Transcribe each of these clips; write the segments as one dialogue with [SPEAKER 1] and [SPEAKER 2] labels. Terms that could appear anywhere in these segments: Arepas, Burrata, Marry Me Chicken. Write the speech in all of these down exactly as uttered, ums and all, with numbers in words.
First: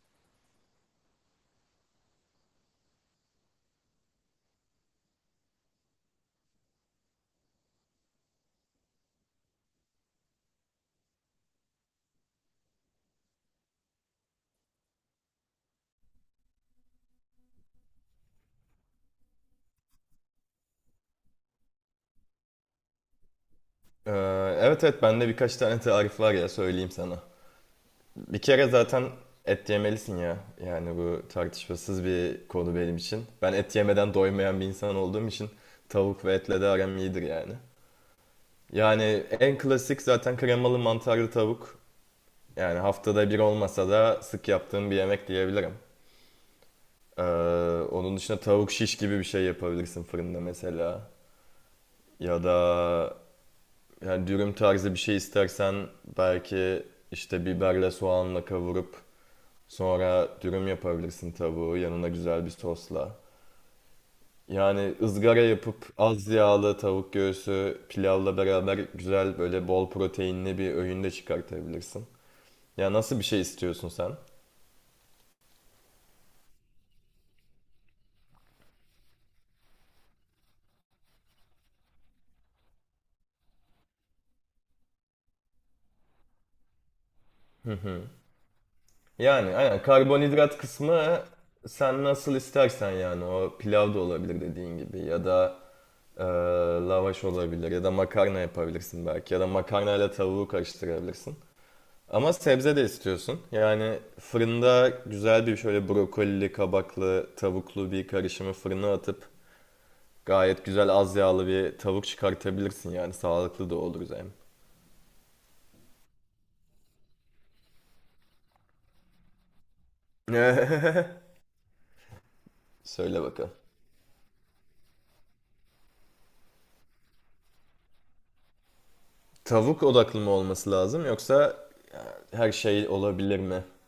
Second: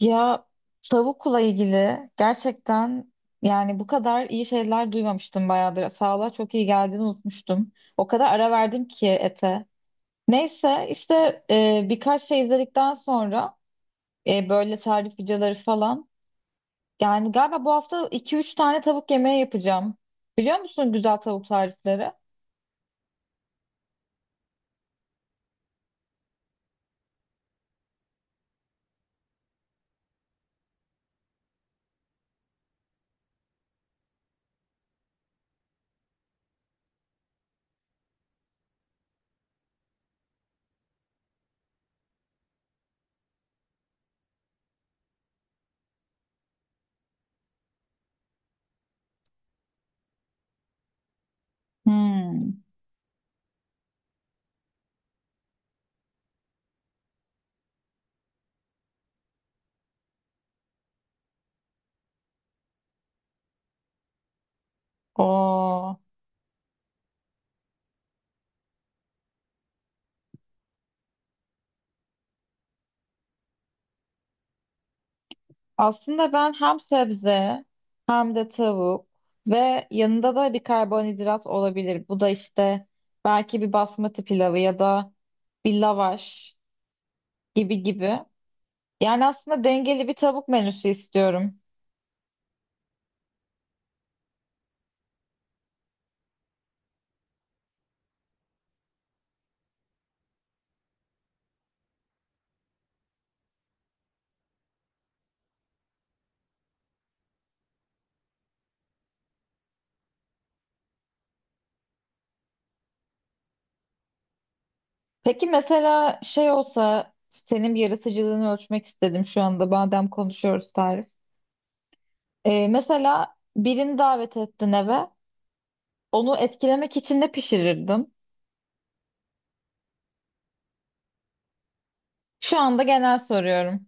[SPEAKER 1] Ya tavukla ilgili gerçekten yani bu kadar iyi şeyler duymamıştım bayağıdır. Sağlığa çok iyi geldiğini unutmuştum. O kadar ara verdim ki ete. Neyse işte e, birkaç şey izledikten sonra e, böyle tarif videoları falan. Yani galiba bu hafta iki üç tane tavuk yemeği yapacağım. Biliyor musun güzel tavuk tarifleri?
[SPEAKER 2] Ee, evet evet, bende birkaç tane tarif var ya, söyleyeyim sana. Bir kere zaten et yemelisin ya. Yani bu tartışmasız bir konu benim için. Ben et yemeden doymayan bir insan olduğum için tavuk ve etle de aram iyidir yani. Yani en klasik zaten kremalı mantarlı tavuk. Yani haftada bir olmasa da sık yaptığım bir yemek diyebilirim. Ee, Onun dışında tavuk şiş gibi bir şey yapabilirsin fırında mesela. Ya
[SPEAKER 1] Hmm.
[SPEAKER 2] da yani dürüm tarzı bir şey istersen belki işte biberle soğanla kavurup sonra dürüm yapabilirsin tavuğu yanına güzel bir sosla. Yani ızgara
[SPEAKER 1] Oo.
[SPEAKER 2] yapıp az yağlı tavuk göğsü pilavla beraber güzel böyle bol proteinli bir öğün de çıkartabilirsin. Ya nasıl bir şey istiyorsun sen?
[SPEAKER 1] Aslında ben hem sebze hem de tavuk ve yanında da bir karbonhidrat olabilir. Bu da işte belki bir basmati pilavı ya da bir lavaş gibi gibi. Yani
[SPEAKER 2] Yani
[SPEAKER 1] aslında
[SPEAKER 2] aynen
[SPEAKER 1] dengeli bir tavuk
[SPEAKER 2] karbonhidrat
[SPEAKER 1] menüsü
[SPEAKER 2] kısmı
[SPEAKER 1] istiyorum.
[SPEAKER 2] sen nasıl istersen yani o pilav da olabilir dediğin gibi ya da e, lavaş olabilir ya da makarna yapabilirsin belki ya da makarnayla tavuğu karıştırabilirsin. Ama sebze de istiyorsun. Yani fırında güzel bir şöyle brokolili, kabaklı, tavuklu bir karışımı fırına atıp gayet güzel az yağlı bir tavuk çıkartabilirsin yani sağlıklı da olur hem.
[SPEAKER 1] Peki mesela şey olsa senin bir yaratıcılığını ölçmek istedim şu anda madem konuşuyoruz tarif. Ee,
[SPEAKER 2] Söyle
[SPEAKER 1] mesela
[SPEAKER 2] bakalım.
[SPEAKER 1] birini davet ettin eve. Onu etkilemek için ne pişirirdin?
[SPEAKER 2] Tavuk odaklı mı olması lazım yoksa e, her
[SPEAKER 1] Şu anda
[SPEAKER 2] şey
[SPEAKER 1] genel
[SPEAKER 2] olabilir mi?
[SPEAKER 1] soruyorum.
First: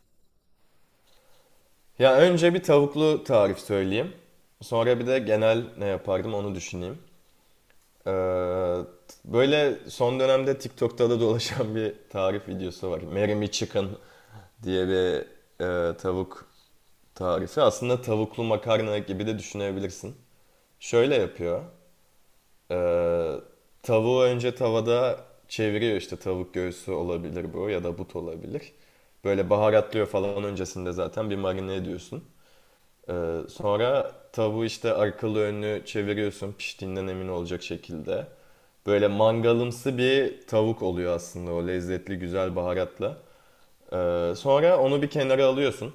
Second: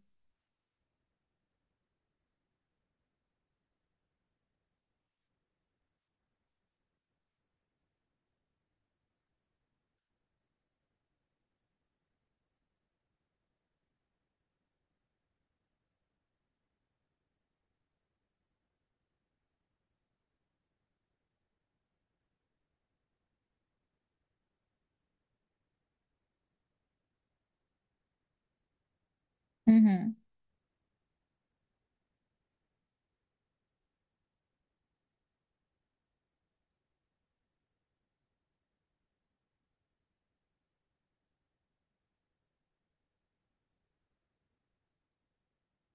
[SPEAKER 2] Ya önce bir tavuklu tarif söyleyeyim. Sonra bir de genel ne yapardım onu düşüneyim. Ee, Böyle son dönemde TikTok'ta da dolaşan bir tarif videosu var. Marry Me Chicken diye bir e, tavuk tarifi. Aslında tavuklu makarna gibi de düşünebilirsin. Şöyle yapıyor. Ee, Tavuğu önce tavada çeviriyor, işte tavuk göğsü olabilir bu ya da but olabilir. Böyle
[SPEAKER 1] Hı
[SPEAKER 2] baharatlıyor
[SPEAKER 1] hı.
[SPEAKER 2] falan, öncesinde zaten bir marine ediyorsun. Ee, sonra tavuğu işte arkalı önlü çeviriyorsun piştiğinden emin olacak şekilde. Böyle mangalımsı bir tavuk oluyor aslında o lezzetli güzel baharatla. Ee, sonra onu bir kenara alıyorsun.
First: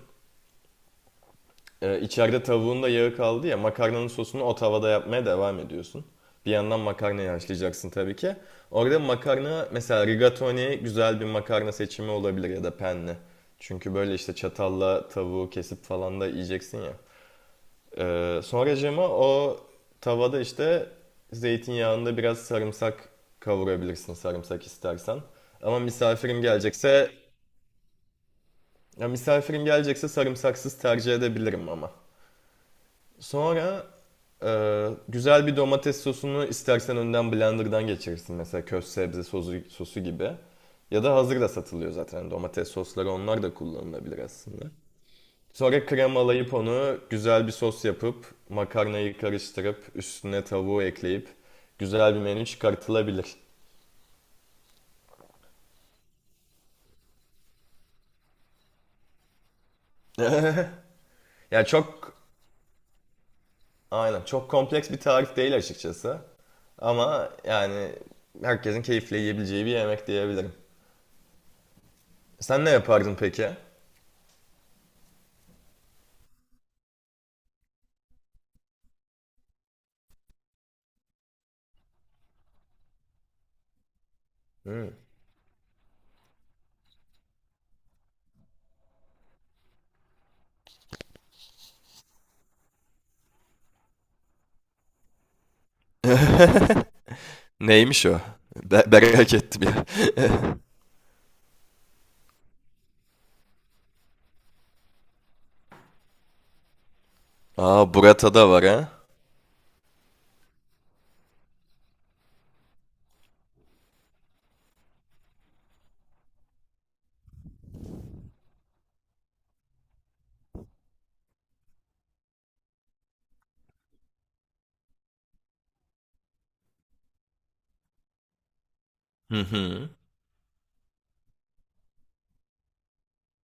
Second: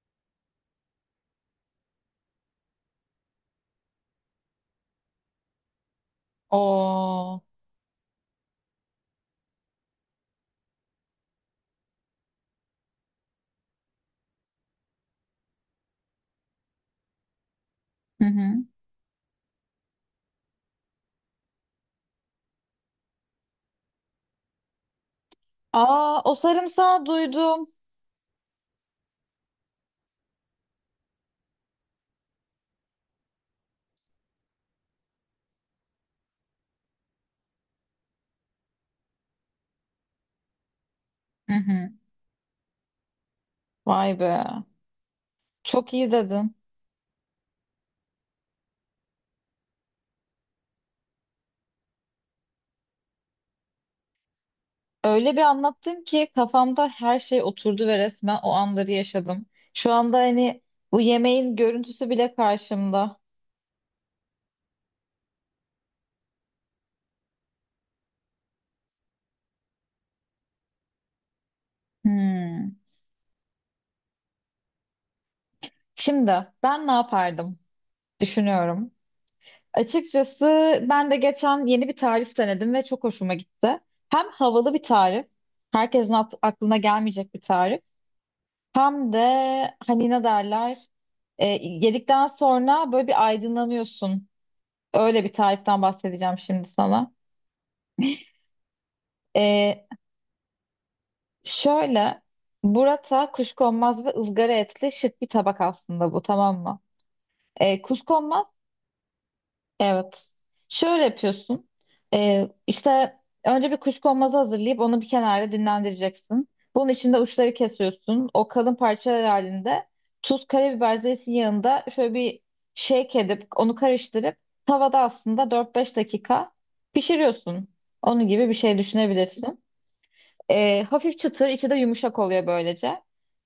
[SPEAKER 2] Ee, içeride tavuğun da yağı kaldı ya, makarnanın sosunu o tavada yapmaya devam ediyorsun. Bir yandan makarnayı
[SPEAKER 1] Oo.
[SPEAKER 2] haşlayacaksın tabii ki. Orada makarna mesela rigatoni güzel bir makarna seçimi olabilir ya da penne. Çünkü böyle işte çatalla tavuğu kesip falan da yiyeceksin ya.
[SPEAKER 1] Hı
[SPEAKER 2] Ee,
[SPEAKER 1] hı.
[SPEAKER 2] sonra Cema o tavada işte zeytinyağında biraz sarımsak kavurabilirsin, sarımsak istersen. Ama
[SPEAKER 1] Aa, o
[SPEAKER 2] misafirim
[SPEAKER 1] sarımsağı
[SPEAKER 2] gelecekse,
[SPEAKER 1] duydum.
[SPEAKER 2] ya misafirim gelecekse sarımsaksız tercih edebilirim ama. Sonra e, güzel bir domates sosunu istersen önden blenderdan geçirirsin, mesela köz sebze sosu, sosu gibi. Ya da hazır da
[SPEAKER 1] Hı hı.
[SPEAKER 2] satılıyor zaten domates sosları, onlar da
[SPEAKER 1] Vay
[SPEAKER 2] kullanılabilir
[SPEAKER 1] be.
[SPEAKER 2] aslında. Sonra
[SPEAKER 1] Çok iyi
[SPEAKER 2] kremalayıp
[SPEAKER 1] dedin.
[SPEAKER 2] onu güzel bir sos yapıp makarnayı karıştırıp üstüne tavuğu ekleyip güzel bir menü çıkartılabilir.
[SPEAKER 1] Öyle bir anlattın ki kafamda her şey oturdu ve resmen o anları yaşadım. Şu anda hani bu yemeğin
[SPEAKER 2] Yani
[SPEAKER 1] görüntüsü
[SPEAKER 2] çok,
[SPEAKER 1] bile karşımda.
[SPEAKER 2] aynen çok kompleks bir tarif değil açıkçası. Ama yani herkesin keyifle yiyebileceği bir yemek diyebilirim. Sen ne
[SPEAKER 1] Hmm.
[SPEAKER 2] yapardın peki?
[SPEAKER 1] Şimdi ben ne yapardım? Düşünüyorum. Açıkçası ben de geçen yeni bir tarif denedim ve çok hoşuma gitti. Hem havalı bir tarif, herkesin at- aklına gelmeyecek bir tarif. Hem de hani ne derler e, yedikten sonra böyle bir aydınlanıyorsun. Öyle bir tariften bahsedeceğim şimdi sana.
[SPEAKER 2] Neymiş o? Be merak ettim
[SPEAKER 1] E,
[SPEAKER 2] ya.
[SPEAKER 1] Şöyle burrata kuşkonmaz ve ızgara etli şık bir tabak aslında bu tamam mı? E,
[SPEAKER 2] Aa, Burata da var ha.
[SPEAKER 1] Evet. Şöyle yapıyorsun. Ee, işte önce bir kuşkonmazı hazırlayıp onu bir kenarda dinlendireceksin. Bunun içinde uçları kesiyorsun. O kalın parçalar halinde tuz, karabiber, zeytin yağında şöyle bir shake edip onu karıştırıp tavada aslında dört beş dakika pişiriyorsun. Onun gibi bir şey
[SPEAKER 2] Hı
[SPEAKER 1] düşünebilirsin.
[SPEAKER 2] hı.
[SPEAKER 1] E, hafif çıtır, içi de yumuşak oluyor böylece.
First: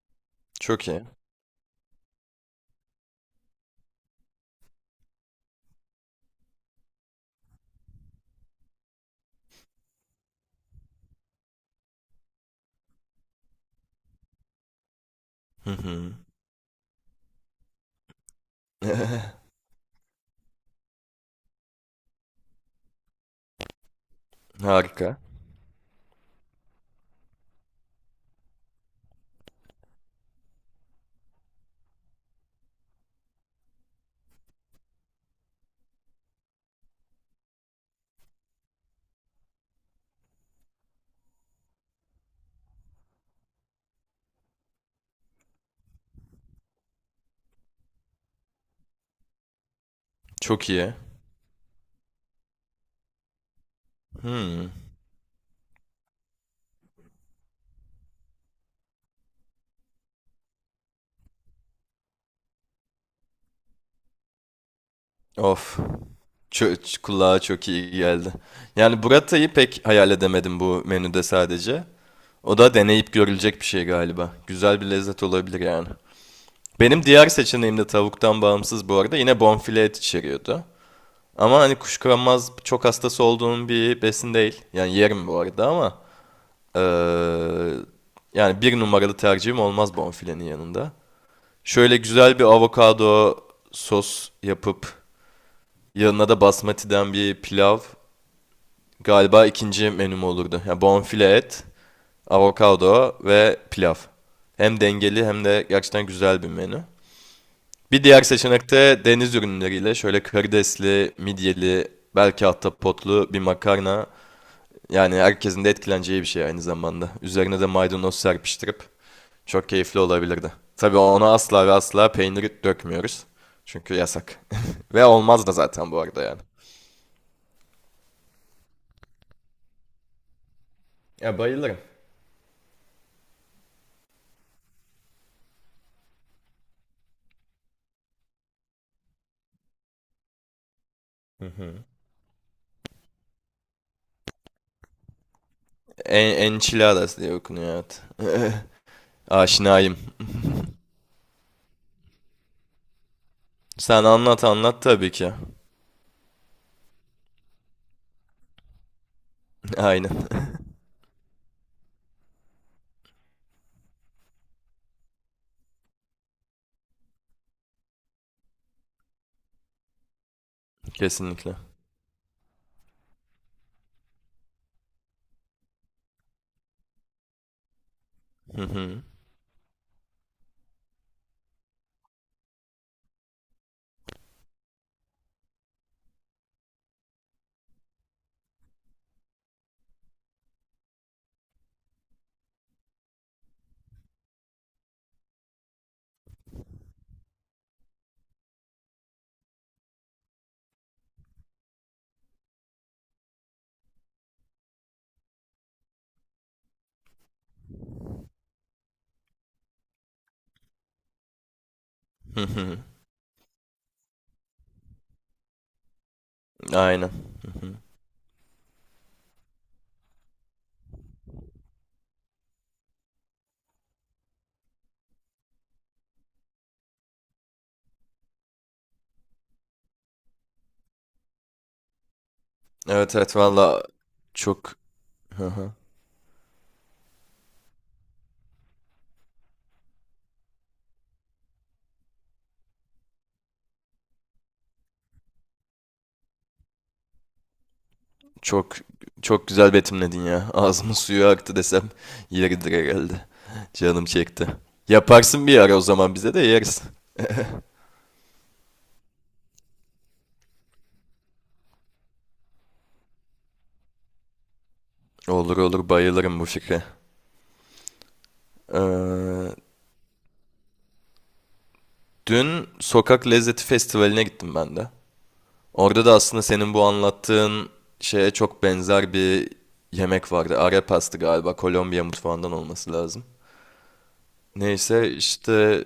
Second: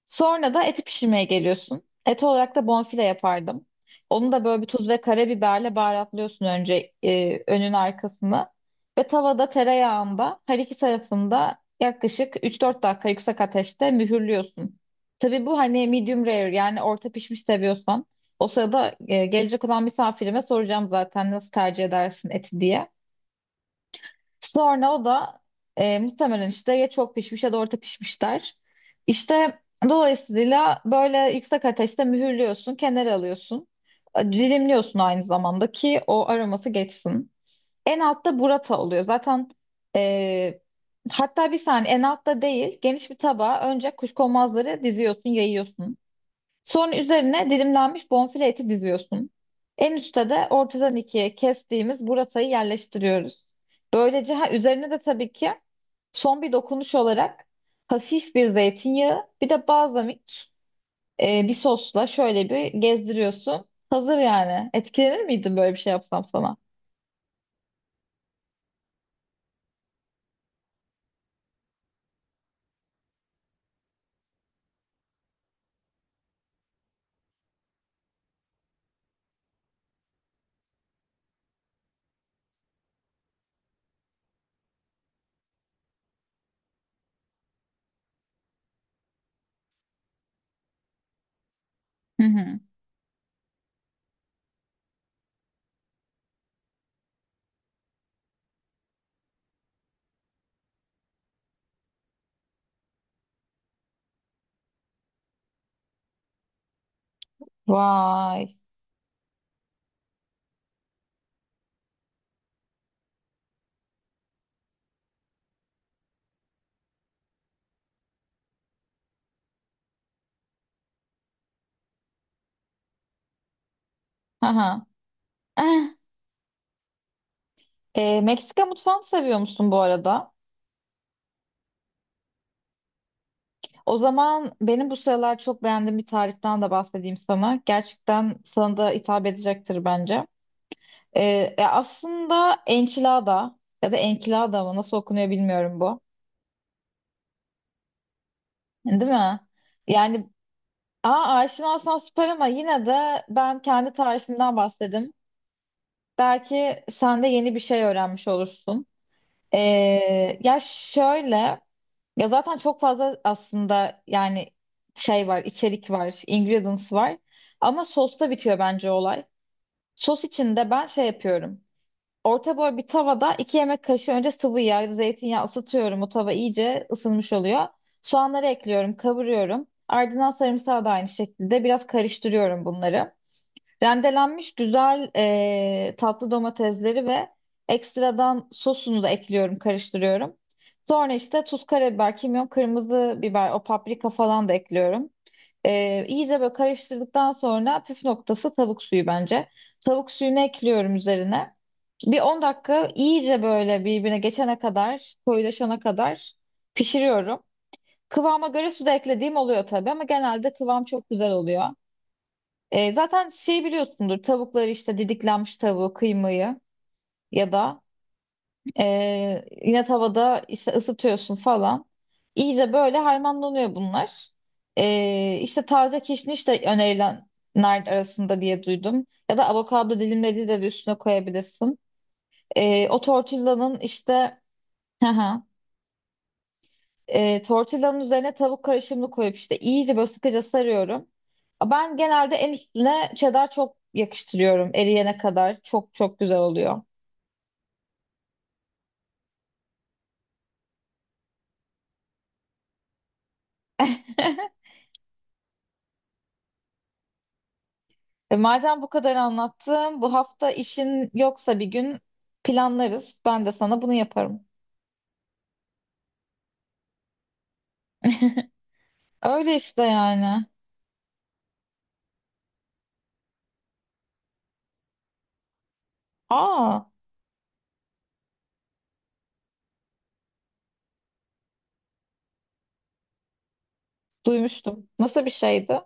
[SPEAKER 1] Sonra da eti
[SPEAKER 2] Çok iyi.
[SPEAKER 1] pişirmeye geliyorsun. Et olarak da bonfile yapardım. Onu da böyle bir tuz ve karabiberle baharatlıyorsun önce e, önün arkasını. Ve tavada tereyağında her iki tarafında yaklaşık üç dört dakika yüksek ateşte mühürlüyorsun. Tabii bu
[SPEAKER 2] Hı
[SPEAKER 1] hani
[SPEAKER 2] hı.
[SPEAKER 1] medium rare yani orta pişmiş seviyorsan. O sırada e, gelecek olan misafirime soracağım zaten nasıl tercih edersin eti diye. Sonra o
[SPEAKER 2] Harika.
[SPEAKER 1] da e, muhtemelen işte ya çok pişmiş ya da orta pişmiş der. İşte dolayısıyla böyle yüksek ateşte mühürlüyorsun, kenara alıyorsun. Dilimliyorsun aynı zamanda ki o aroması geçsin. En altta burrata oluyor. Zaten e, hatta bir saniye en altta değil geniş bir tabağa önce kuşkonmazları diziyorsun, yayıyorsun. Sonra üzerine dilimlenmiş bonfile eti diziyorsun. En üstte de
[SPEAKER 2] Çok iyi.
[SPEAKER 1] ortadan ikiye kestiğimiz burasayı yerleştiriyoruz. Böylece ha
[SPEAKER 2] Hmm.
[SPEAKER 1] üzerine de tabii ki son bir dokunuş olarak hafif bir zeytinyağı bir de balzamik e, bir sosla şöyle bir gezdiriyorsun. Hazır yani. Etkilenir miydin böyle bir
[SPEAKER 2] Of.
[SPEAKER 1] şey yapsam sana?
[SPEAKER 2] Çö- ç- kulağa çok iyi geldi. Yani Burata'yı pek hayal edemedim bu menüde sadece. O da deneyip görülecek bir şey galiba. Güzel bir lezzet olabilir yani. Benim diğer seçeneğim de tavuktan bağımsız bu arada yine bonfile et içeriyordu. Ama hani kuşkulanmaz çok hastası olduğum bir besin değil. Yani yerim bu arada ama eee, yani bir numaralı tercihim olmaz bonfilenin yanında. Şöyle
[SPEAKER 1] Hı
[SPEAKER 2] güzel bir
[SPEAKER 1] hı.
[SPEAKER 2] avokado sos yapıp yanına da basmati'den bir pilav, galiba ikinci menüm olurdu. Yani bonfile et, avokado ve pilav. Hem dengeli hem de gerçekten güzel bir menü. Bir diğer
[SPEAKER 1] Vay.
[SPEAKER 2] seçenek de deniz ürünleriyle şöyle karidesli, midyeli, belki hatta potlu bir makarna. Yani herkesin de etkileneceği bir şey aynı zamanda. Üzerine de maydanoz serpiştirip çok keyifli olabilirdi. Tabii ona asla ve asla peyniri dökmüyoruz. Çünkü yasak.
[SPEAKER 1] Haha.
[SPEAKER 2] Ve olmaz da zaten
[SPEAKER 1] Eh,
[SPEAKER 2] bu arada yani.
[SPEAKER 1] e, Meksika mutfağını seviyor musun bu arada?
[SPEAKER 2] Ya bayılırım.
[SPEAKER 1] O zaman benim bu sıralar çok beğendiğim bir tariften de bahsedeyim sana. Gerçekten sana da hitap edecektir bence. E, e, Aslında enchilada ya da enchilada mı nasıl okunuyor bilmiyorum bu.
[SPEAKER 2] En, enchiladas diye okunuyor, evet.
[SPEAKER 1] Değil mi?
[SPEAKER 2] Aşinayım.
[SPEAKER 1] Yani aa, aşinasan süper ama yine de ben kendi
[SPEAKER 2] Sen anlat
[SPEAKER 1] tarifimden
[SPEAKER 2] anlat tabii
[SPEAKER 1] bahsedeyim.
[SPEAKER 2] ki.
[SPEAKER 1] Belki sen de yeni bir şey öğrenmiş olursun. E,
[SPEAKER 2] Aynen.
[SPEAKER 1] Ya şöyle... Ya zaten çok fazla aslında yani şey var, içerik var, ingredients var. Ama sosta bitiyor bence olay. Sos için de ben şey
[SPEAKER 2] Kesinlikle.
[SPEAKER 1] yapıyorum. Orta boy bir tavada iki yemek kaşığı önce sıvı yağ, zeytinyağı ısıtıyorum. O tava iyice ısınmış oluyor. Soğanları
[SPEAKER 2] Hı
[SPEAKER 1] ekliyorum,
[SPEAKER 2] hı.
[SPEAKER 1] kavuruyorum. Ardından sarımsağı da aynı şekilde biraz karıştırıyorum bunları. Rendelenmiş güzel e, tatlı domatesleri ve ekstradan sosunu da ekliyorum, karıştırıyorum. Sonra işte tuz, karabiber, kimyon, kırmızı biber, o paprika falan da ekliyorum. E, iyice böyle karıştırdıktan sonra püf noktası tavuk suyu bence. Tavuk suyunu ekliyorum üzerine. Bir on dakika iyice böyle birbirine geçene kadar, koyulaşana kadar pişiriyorum. Kıvama göre su da eklediğim oluyor tabii ama genelde kıvam çok güzel oluyor.
[SPEAKER 2] Hı hı.
[SPEAKER 1] E, zaten şey biliyorsundur tavukları işte didiklenmiş tavuğu kıymayı
[SPEAKER 2] Aynen.
[SPEAKER 1] ya
[SPEAKER 2] Hı hı.
[SPEAKER 1] da e, yine tavada işte ısıtıyorsun falan. İyice böyle harmanlanıyor bunlar. E, işte taze kişniş de önerilenler arasında diye duydum. Ya da avokado dilimleri de üstüne koyabilirsin. E, o
[SPEAKER 2] Evet evet,
[SPEAKER 1] tortillanın
[SPEAKER 2] valla
[SPEAKER 1] işte
[SPEAKER 2] çok... Hı hı.
[SPEAKER 1] e, tortillanın üzerine tavuk karışımını koyup işte iyice böyle sıkıca sarıyorum. Ben genelde en üstüne cheddar çok yakıştırıyorum eriyene kadar. Çok çok güzel oluyor.
[SPEAKER 2] Çok çok güzel betimledin ya. Ağzımın suyu aktı desem yeridir herhalde. Canım çekti. Yaparsın bir ara o zaman, bize de yeriz.
[SPEAKER 1] E, madem bu kadar anlattım, bu hafta işin yoksa bir gün planlarız. Ben de sana bunu yaparım.
[SPEAKER 2] Olur olur, bayılırım bu fikre. Ee,
[SPEAKER 1] Öyle işte yani.
[SPEAKER 2] Dün Sokak Lezzeti Festivali'ne gittim ben de. Orada da aslında senin bu
[SPEAKER 1] Aa,
[SPEAKER 2] anlattığın şeye çok benzer bir yemek vardı. Arepas pastı galiba. Kolombiya mutfağından olması lazım.
[SPEAKER 1] duymuştum.
[SPEAKER 2] Neyse
[SPEAKER 1] Nasıl bir şeydi?
[SPEAKER 2] işte,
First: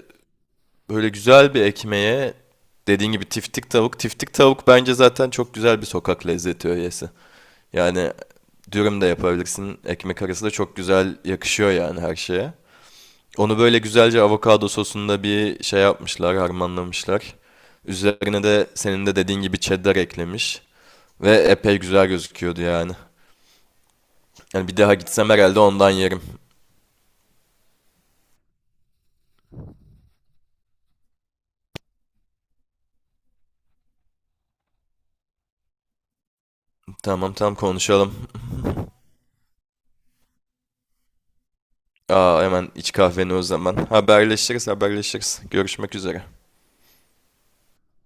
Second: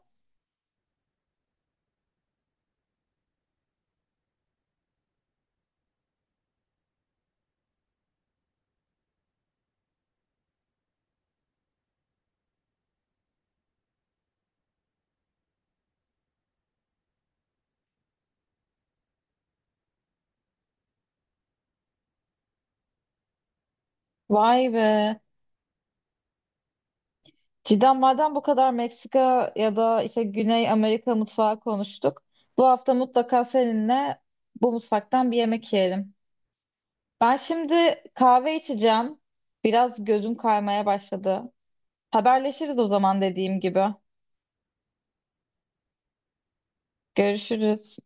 [SPEAKER 2] böyle güzel bir ekmeğe dediğin gibi tiftik tavuk. Tiftik tavuk bence zaten çok güzel bir sokak lezzeti öğesi. Yani dürüm de yapabilirsin. Ekmek arası da çok güzel yakışıyor yani her şeye. Onu böyle güzelce avokado sosunda bir şey yapmışlar, harmanlamışlar. Üzerine de senin de dediğin gibi cheddar eklemiş. Ve epey güzel gözüküyordu yani. Yani
[SPEAKER 1] Vay
[SPEAKER 2] bir daha
[SPEAKER 1] be.
[SPEAKER 2] gitsem herhalde ondan yerim.
[SPEAKER 1] Cidden madem bu kadar Meksika ya da işte Güney Amerika mutfağı konuştuk. Bu hafta mutlaka seninle bu mutfaktan bir yemek yiyelim.
[SPEAKER 2] Tamam
[SPEAKER 1] Ben
[SPEAKER 2] tamam,
[SPEAKER 1] şimdi
[SPEAKER 2] konuşalım.
[SPEAKER 1] kahve içeceğim. Biraz gözüm kaymaya başladı.
[SPEAKER 2] Aa, hemen
[SPEAKER 1] Haberleşiriz o
[SPEAKER 2] iç
[SPEAKER 1] zaman
[SPEAKER 2] kahveni o
[SPEAKER 1] dediğim
[SPEAKER 2] zaman.
[SPEAKER 1] gibi.
[SPEAKER 2] Haberleşiriz haberleşiriz. Görüşmek üzere.
[SPEAKER 1] Görüşürüz.